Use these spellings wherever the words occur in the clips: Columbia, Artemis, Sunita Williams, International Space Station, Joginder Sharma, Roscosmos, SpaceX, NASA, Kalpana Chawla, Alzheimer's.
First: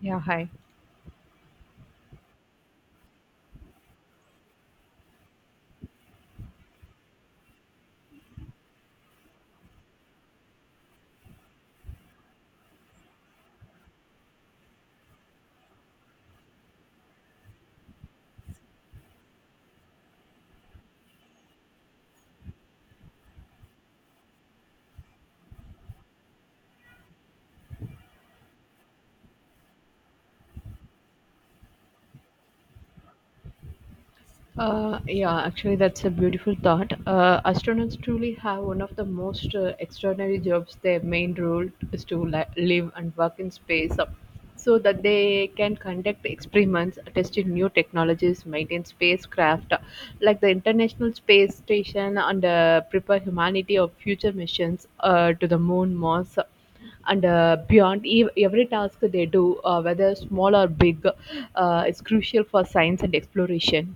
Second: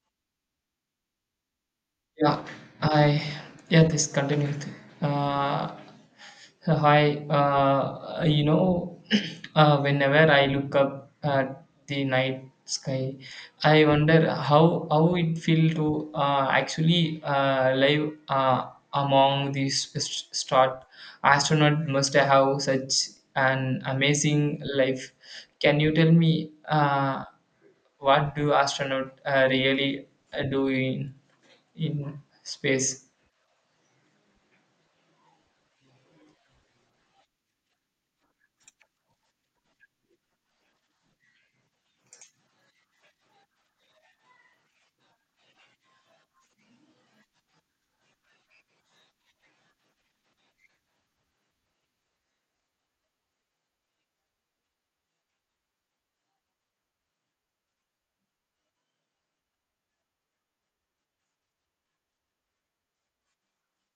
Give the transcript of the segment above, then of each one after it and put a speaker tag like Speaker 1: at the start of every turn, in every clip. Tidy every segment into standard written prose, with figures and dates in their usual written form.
Speaker 1: Yeah, hi.
Speaker 2: Yeah, I yeah this continued. Uh, Hi, whenever I look up at the night sky, I wonder how it feel to actually live among these start. Astronaut must have such an amazing life. Can you tell me what do astronaut really do in? In space.
Speaker 1: Yeah, actually, that's a beautiful thought. Astronauts truly have one of the most extraordinary jobs. Their main role is to live and work in space, so that they can conduct experiments, test new technologies, maintain spacecraft like the International Space Station, and prepare humanity of future missions to the moon, Mars, and beyond every task they do, whether small or big, is crucial for science and exploration.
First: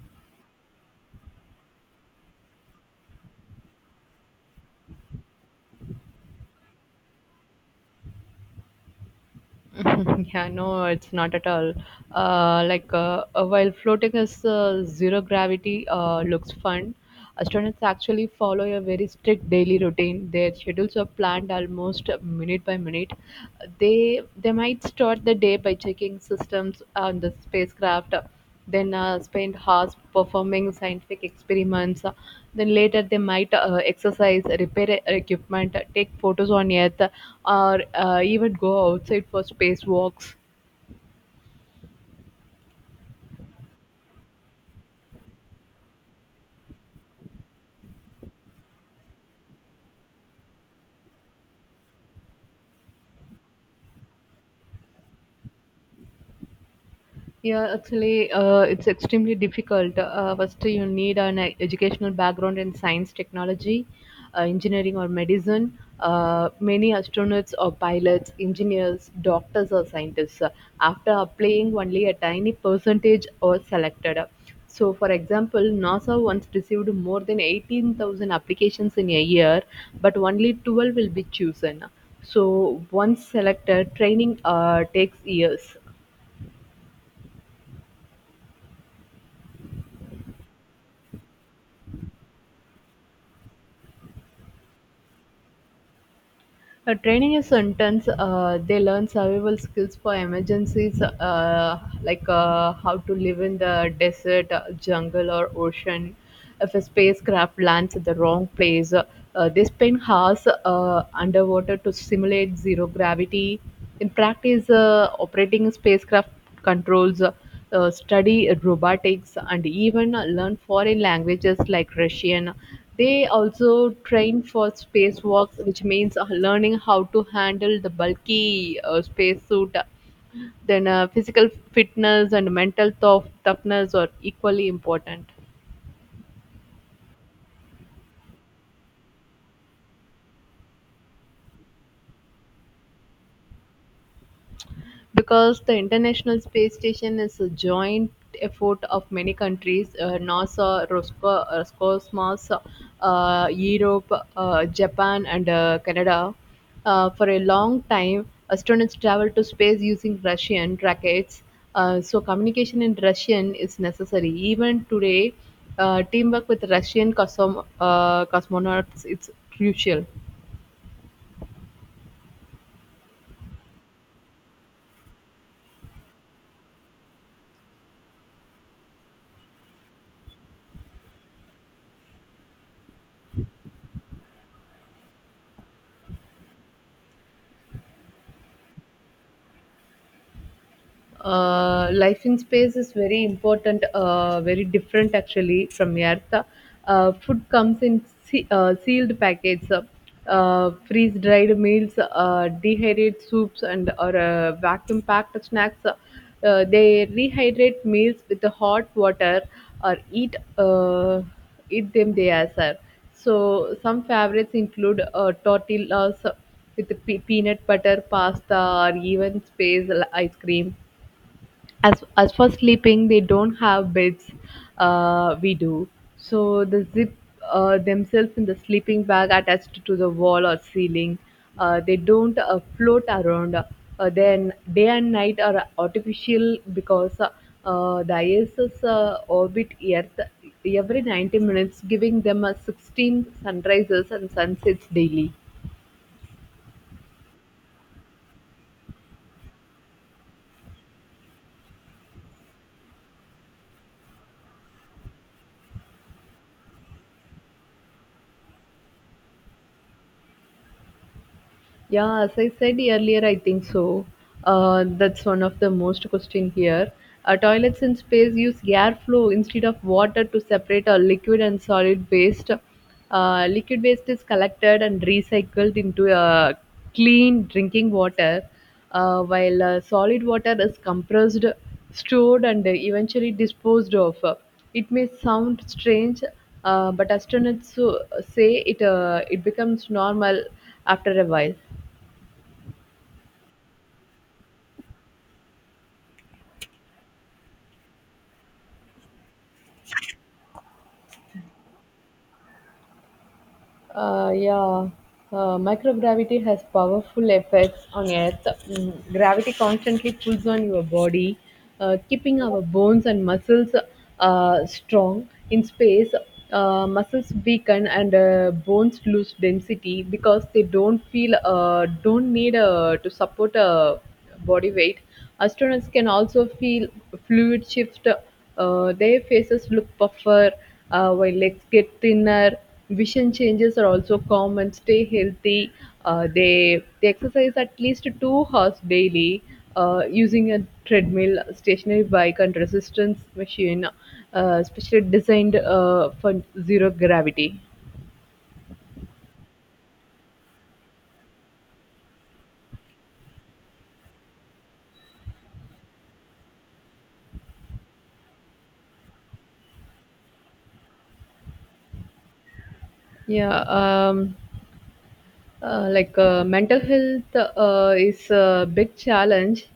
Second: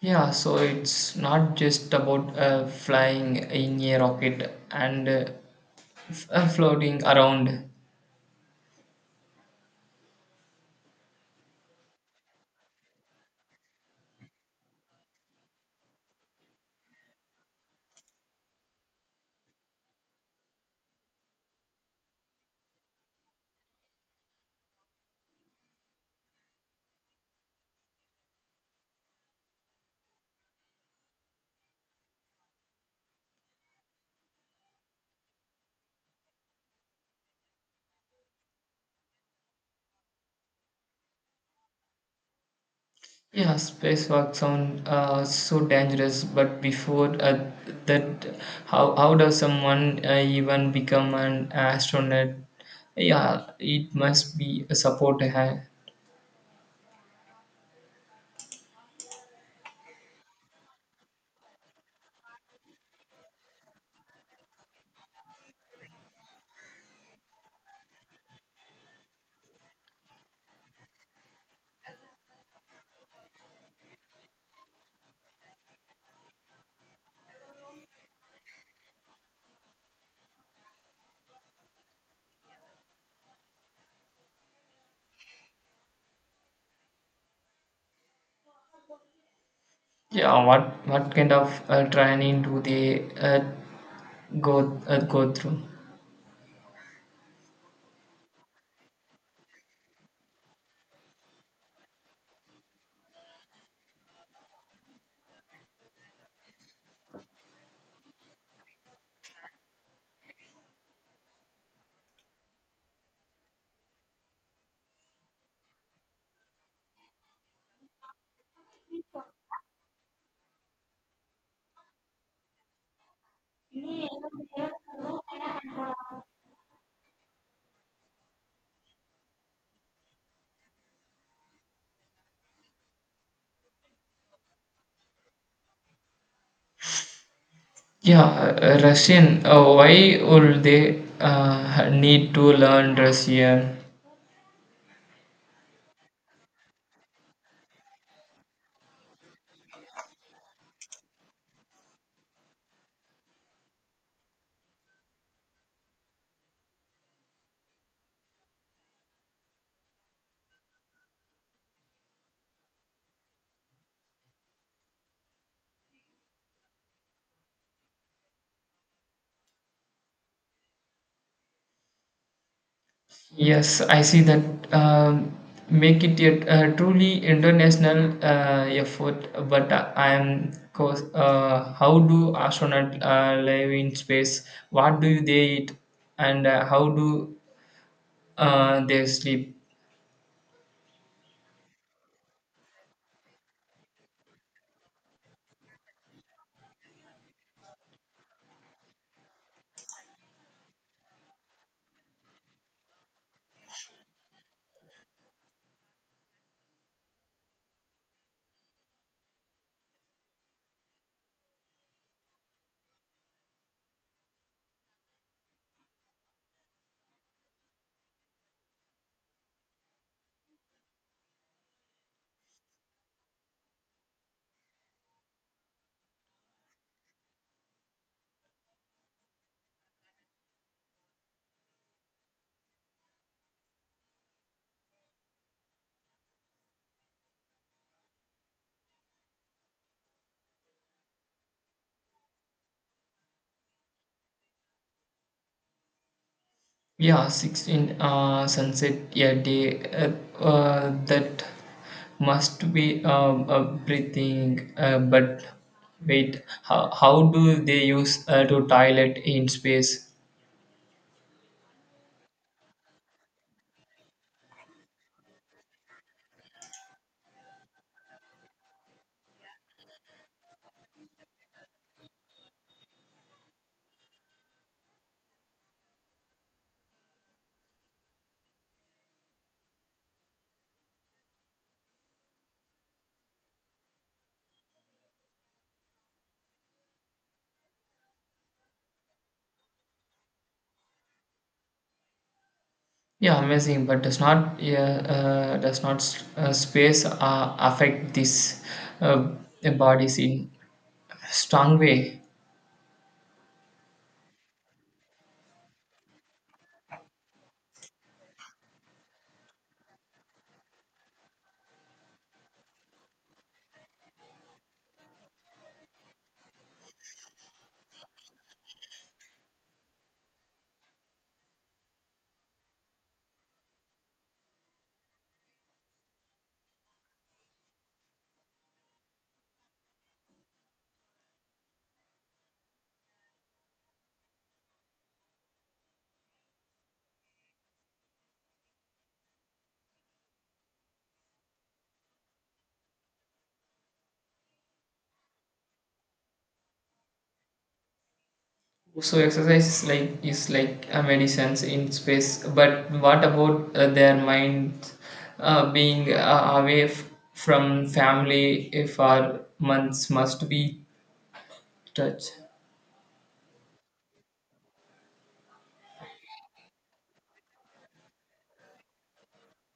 Speaker 2: Yeah, so it's not just about flying in a rocket and floating around.
Speaker 1: Yeah, no, it's not at all. While floating is, zero gravity looks fun. Astronauts actually follow a very strict daily routine. Their schedules are planned almost minute by minute. They might start the day by checking systems on the spacecraft, then spend hours performing scientific experiments. Then later they might exercise, repair equipment, take photos on Earth, or even go outside for spacewalks.
Speaker 2: Yeah, spacewalk sound so dangerous, but before that, how does someone even become an astronaut? Yeah, it must be a support.
Speaker 1: Yeah, actually, it's extremely difficult. First, you need an educational background in science, technology, engineering, or medicine. Many astronauts or pilots, engineers, doctors, or scientists, after applying, only a tiny percentage are selected. So, for example, NASA once received more than 18,000 applications in a year, but only 12 will be chosen. So, once selected, training takes years.
Speaker 2: Yeah, what kind of training do they go through?
Speaker 1: Training is intense. They learn survival skills for emergencies, like how to live in the desert, jungle, or ocean. If a spacecraft lands at the wrong place, they spend hours underwater to simulate zero gravity. In practice, operating a spacecraft controls, study robotics, and even learn foreign languages like Russian. They also train for spacewalks, which means learning how to handle the bulky spacesuit. Then physical fitness and mental toughness are equally important.
Speaker 2: Yeah, Russian. Why would they need to learn Russian?
Speaker 1: Because the International Space Station is a joint effort of many countries: NASA, Roscosmos, Europe, Japan, and Canada. For a long time, astronauts traveled to space using Russian rockets. So, communication in Russian is necessary. Even today, teamwork with Russian cosmonauts is crucial.
Speaker 2: Yes, I see that. Um, Make it a truly international effort. But I am, cause, how do astronauts live in space? What do they eat, and how do they sleep?
Speaker 1: Life in space is very important, very different actually from Earth. Food comes in sealed packets, freeze dried meals, dehydrated soups, and or vacuum packed snacks. They rehydrate meals with the hot water or eat, eat them they as are. So some favorites include tortillas with peanut butter pasta or even space ice cream. As for sleeping, they don't have beds we do, so they zip themselves in the sleeping bag attached to the wall or ceiling. They don't float around. Then day and night are artificial because the ISS orbit Earth every 90 minutes, giving them a 16 sunrises and sunsets daily.
Speaker 2: Yeah, 16 sunset a day that must be a breathing. But wait, how do they use to toilet in space?
Speaker 1: Yeah, as I said earlier, I think so. That's one of the most question here. Toilets in space use airflow instead of water to separate a liquid and solid waste. Liquid waste is collected and recycled into a clean drinking water, while solid water is compressed, stored, and eventually disposed of. It may sound strange, but astronauts say it becomes normal after a while.
Speaker 2: Yeah, amazing. But does not yeah, does not space affect this uh, body in strong way?
Speaker 1: Uh, yeah, Microgravity has powerful effects on Earth. Mm, gravity constantly pulls on your body, keeping our bones and muscles strong. In space, muscles weaken and bones lose density because they don't feel don't need to support body weight. Astronauts can also feel fluid shift. Their faces look puffer, while legs get thinner. Vision changes are also common. Stay healthy. They exercise at least 2 hours daily, using a treadmill, stationary bike, and resistance machine, specially designed for zero gravity.
Speaker 2: So exercise is like a medicine in space. But what about their minds being away from family for months must be touched.
Speaker 1: Yeah. Um, Mental health is a big challenge.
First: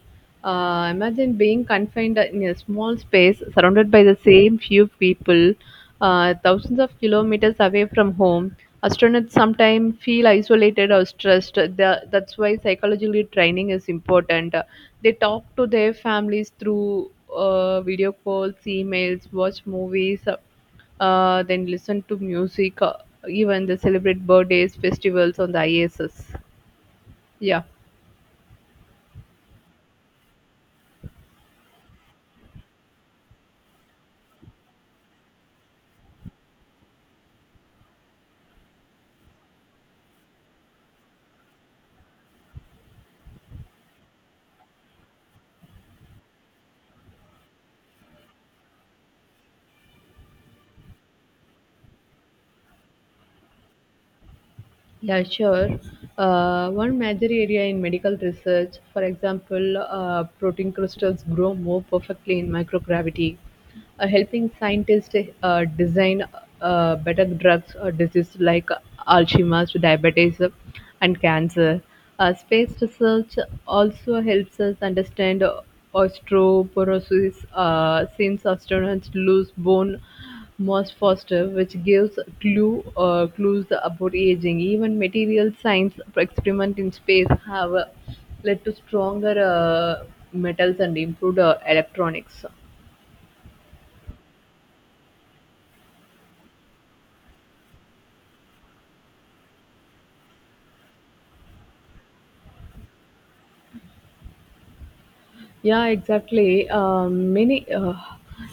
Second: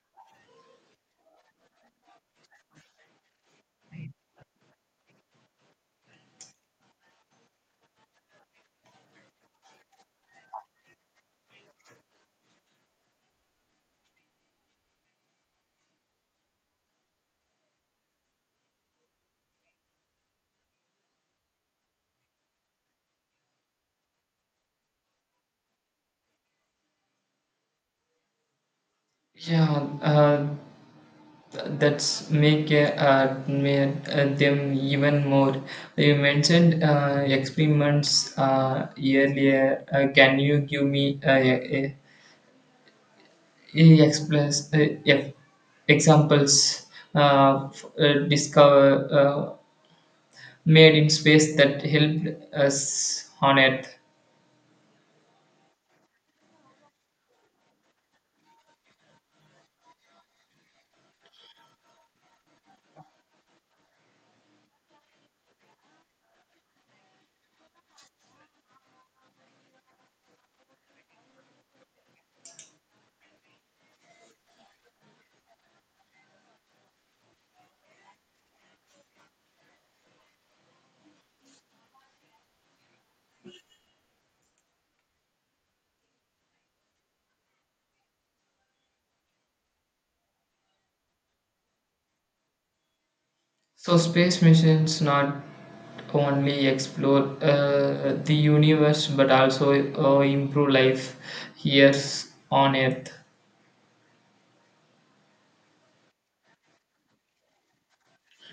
Speaker 1: Imagine being confined in a small space surrounded by the same few people, thousands of kilometers away from home. Astronauts sometimes feel isolated or stressed. That's why psychologically training is important. They talk to their families through video calls, emails, watch movies, then listen to music, even they celebrate birthdays, festivals on the ISS. Yeah.
Speaker 2: Yeah, uh, that's make them even more. You mentioned experiments earlier. Can you give me a, He explains examples discover made in space that helped us on Earth.
Speaker 1: Yeah, sure. One major area in medical research, for example, protein crystals grow more perfectly in microgravity, helping scientists design better drugs or diseases like Alzheimer's, diabetes, and cancer. Space research also helps us understand osteoporosis, since astronauts lose bone Moss Foster, which gives clue, clues about aging. Even material science experiments in space have led to stronger metals and improved electronics.
Speaker 2: So space missions not only explore the universe but also improve life here on Earth.
Speaker 1: Yeah, exactly.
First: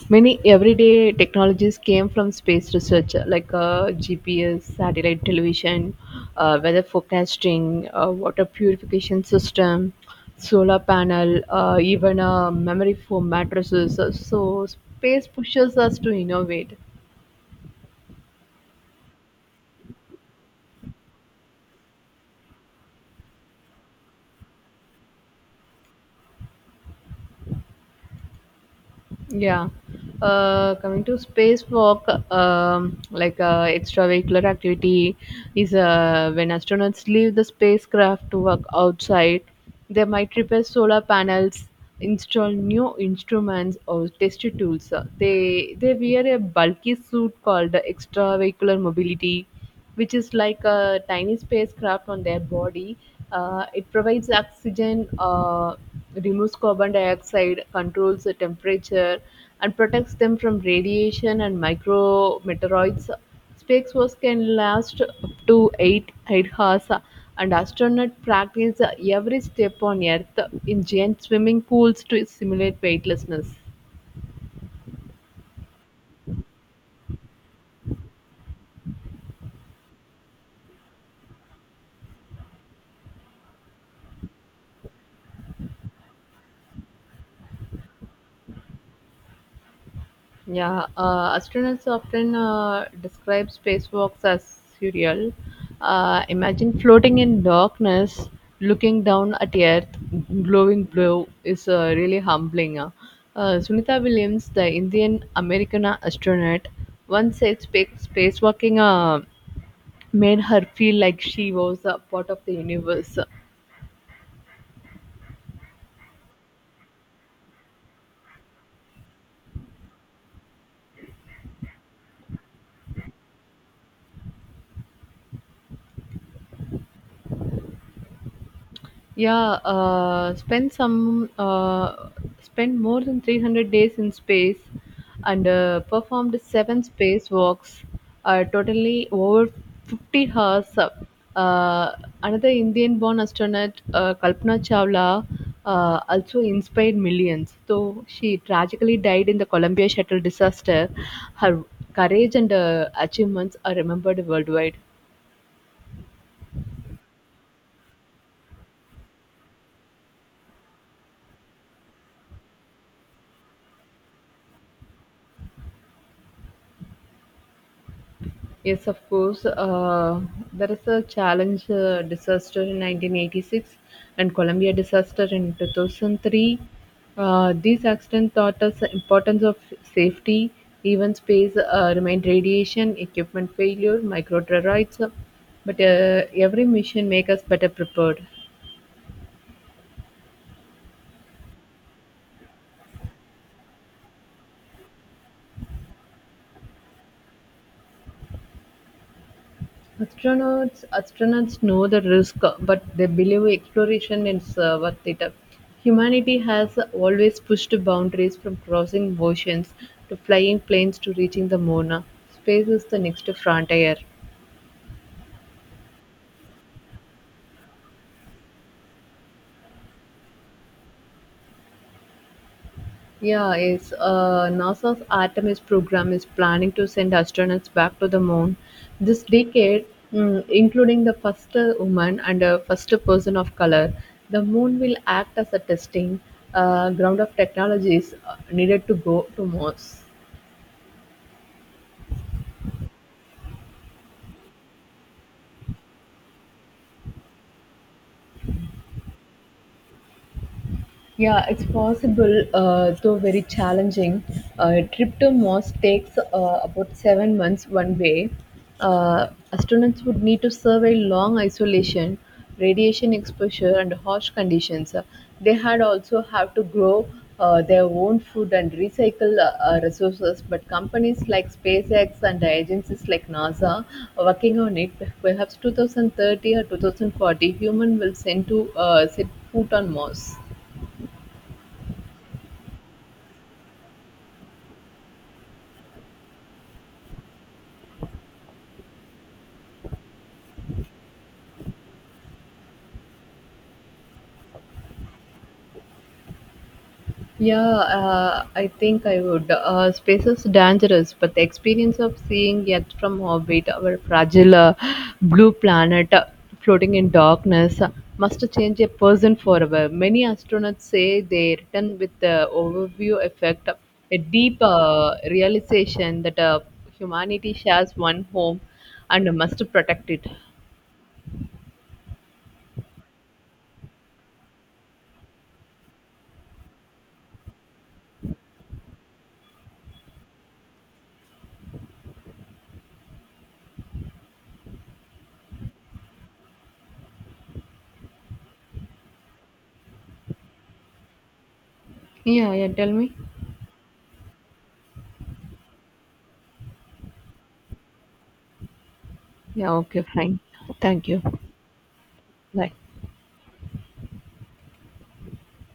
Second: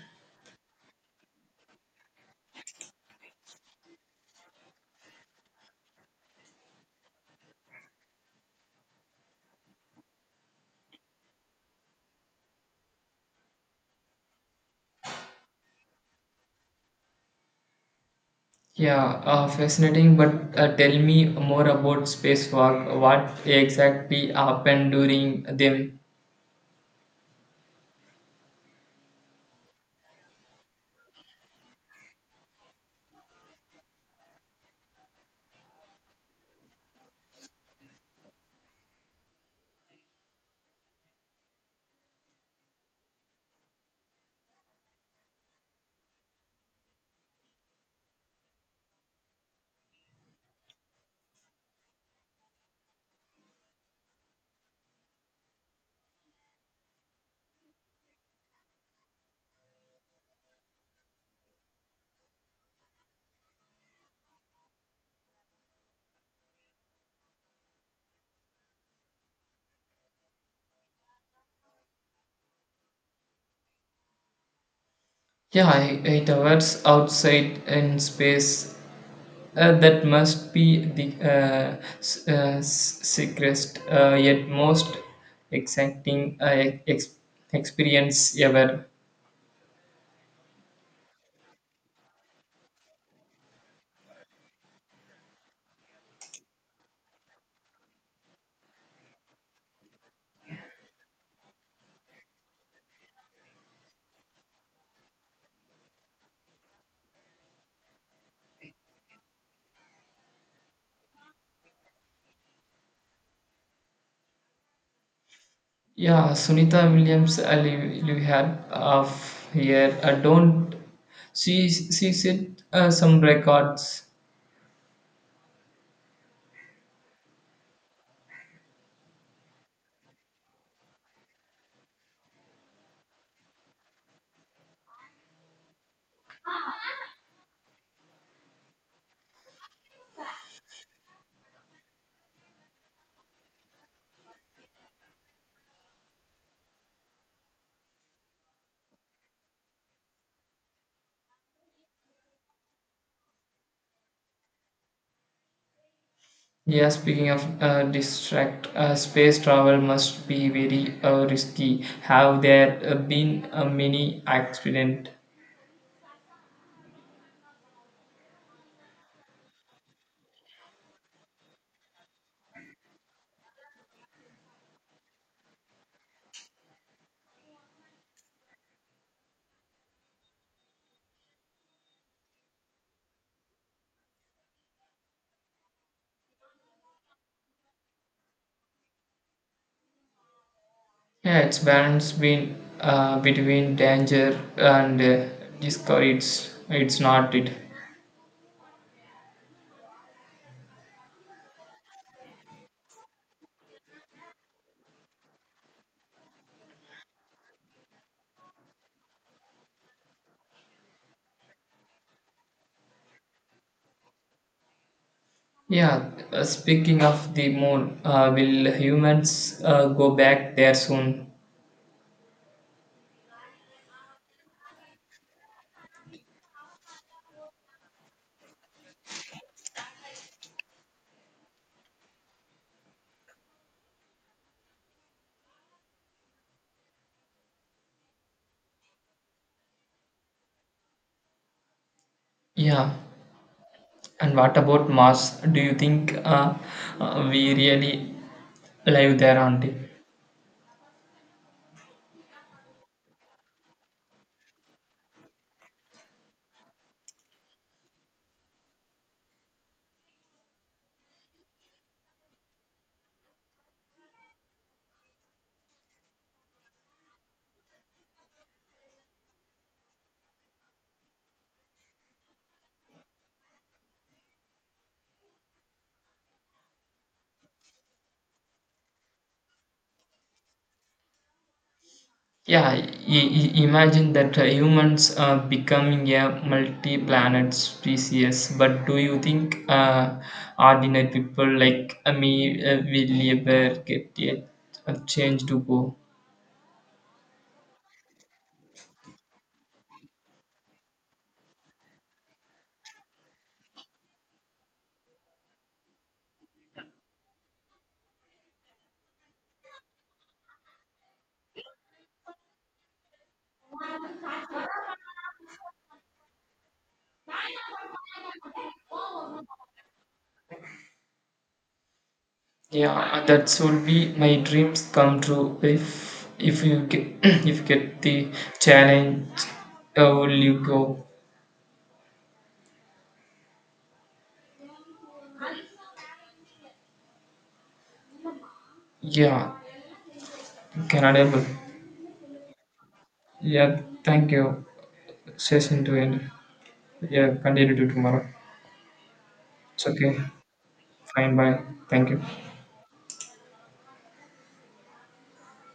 Speaker 1: Many everyday technologies came from space research, like GPS, satellite television, weather forecasting, water purification system, solar panel, even memory foam mattresses. So space pushes us to innovate.
Speaker 2: Yeah, fascinating. But tell me more about spacewalk. What exactly happened during them?
Speaker 1: Yeah. Coming to spacewalk, extravehicular activity, is when astronauts leave the spacecraft to work outside, they might repair solar panels, install new instruments, or test tools. They wear a bulky suit called extravehicular mobility, which is like a tiny spacecraft on their body. It provides oxygen, removes carbon dioxide, controls the temperature, and protects them from radiation and micrometeoroids. Spacewalks can last up to 8 hours, and astronauts practice every step on Earth in giant swimming pools to simulate weightlessness.
Speaker 2: 8 hours outside in space. That must be the sickest yet most exciting experience ever.
Speaker 1: Yeah, astronauts often describe spacewalks as surreal. Imagine floating in darkness, looking down at Earth, glowing blue, is really humbling. Sunita Williams, the Indian American astronaut, once said spacewalking made her feel like she was a part of the universe.
Speaker 2: Yeah, Sunita Williams, I live here of here. I don't she said some records.
Speaker 1: Yeah, uh, spend some, uh, Spend more than 300 days in space and performed seven space walks, totally over 50 hours. Uh, Another Indian born astronaut, Kalpana Chawla, also inspired millions, though she tragically died in the Columbia shuttle disaster. Her courage and achievements are remembered worldwide.
Speaker 2: Yeah, speaking of distract, space travel must be very risky. Have there been many accident?
Speaker 1: Yes, of course. There is a challenge disaster in 1986 and Columbia disaster in 2003. These accidents taught us the importance of safety, even space, remained radiation, equipment failure, micro terrorites. But every mission make us better prepared.
Speaker 2: Yeah, it's balance been between danger and discovery. It's not it.
Speaker 1: Astronauts know the risk, but they believe exploration is worth it. Humanity has always pushed boundaries from crossing oceans to flying planes to reaching the moon. Space is the next frontier.
Speaker 2: Yeah, speaking of the moon, will humans go back there soon?
Speaker 1: Yeah, it's NASA's Artemis program is planning to send astronauts back to the moon this decade, mm, including the first woman and first person of color. The moon will act as a testing ground of technologies needed to go to Mars.
Speaker 2: Yeah, and what about Mars? Do you think we really live there, Auntie?
Speaker 1: Yeah, it's possible, though very challenging. Trip to Mars takes about 7 months one way. Uh, Astronauts would need to survey long isolation, radiation exposure, and harsh conditions. They had also have to grow their own food and recycle resources. But companies like SpaceX and agencies like NASA are working on it. Perhaps 2030 or 2040, human will send to set foot on Mars.
Speaker 2: Yeah, imagine that humans are becoming a multi-planet species. But do you think ordinary people like me will ever get a change to go?
Speaker 1: Yeah, I think I would. Space is dangerous, but the experience of seeing it from orbit, our fragile blue planet floating in darkness, must change a person forever. Many astronauts say they return with the overview effect, a deep realization that humanity shares one home and must protect it.
Speaker 2: Yeah, that should be my dreams come true. If you get if you get the challenge, will you go? Yeah, Canada.
Speaker 1: Yeah, yeah, tell me.
Speaker 2: Yeah, thank you. Session to end. Yeah, continue to tomorrow.
Speaker 1: Yeah,
Speaker 2: It's
Speaker 1: okay,
Speaker 2: okay.
Speaker 1: fine. Thank you.
Speaker 2: Fine, bye. Thank you.
Speaker 1: Bye.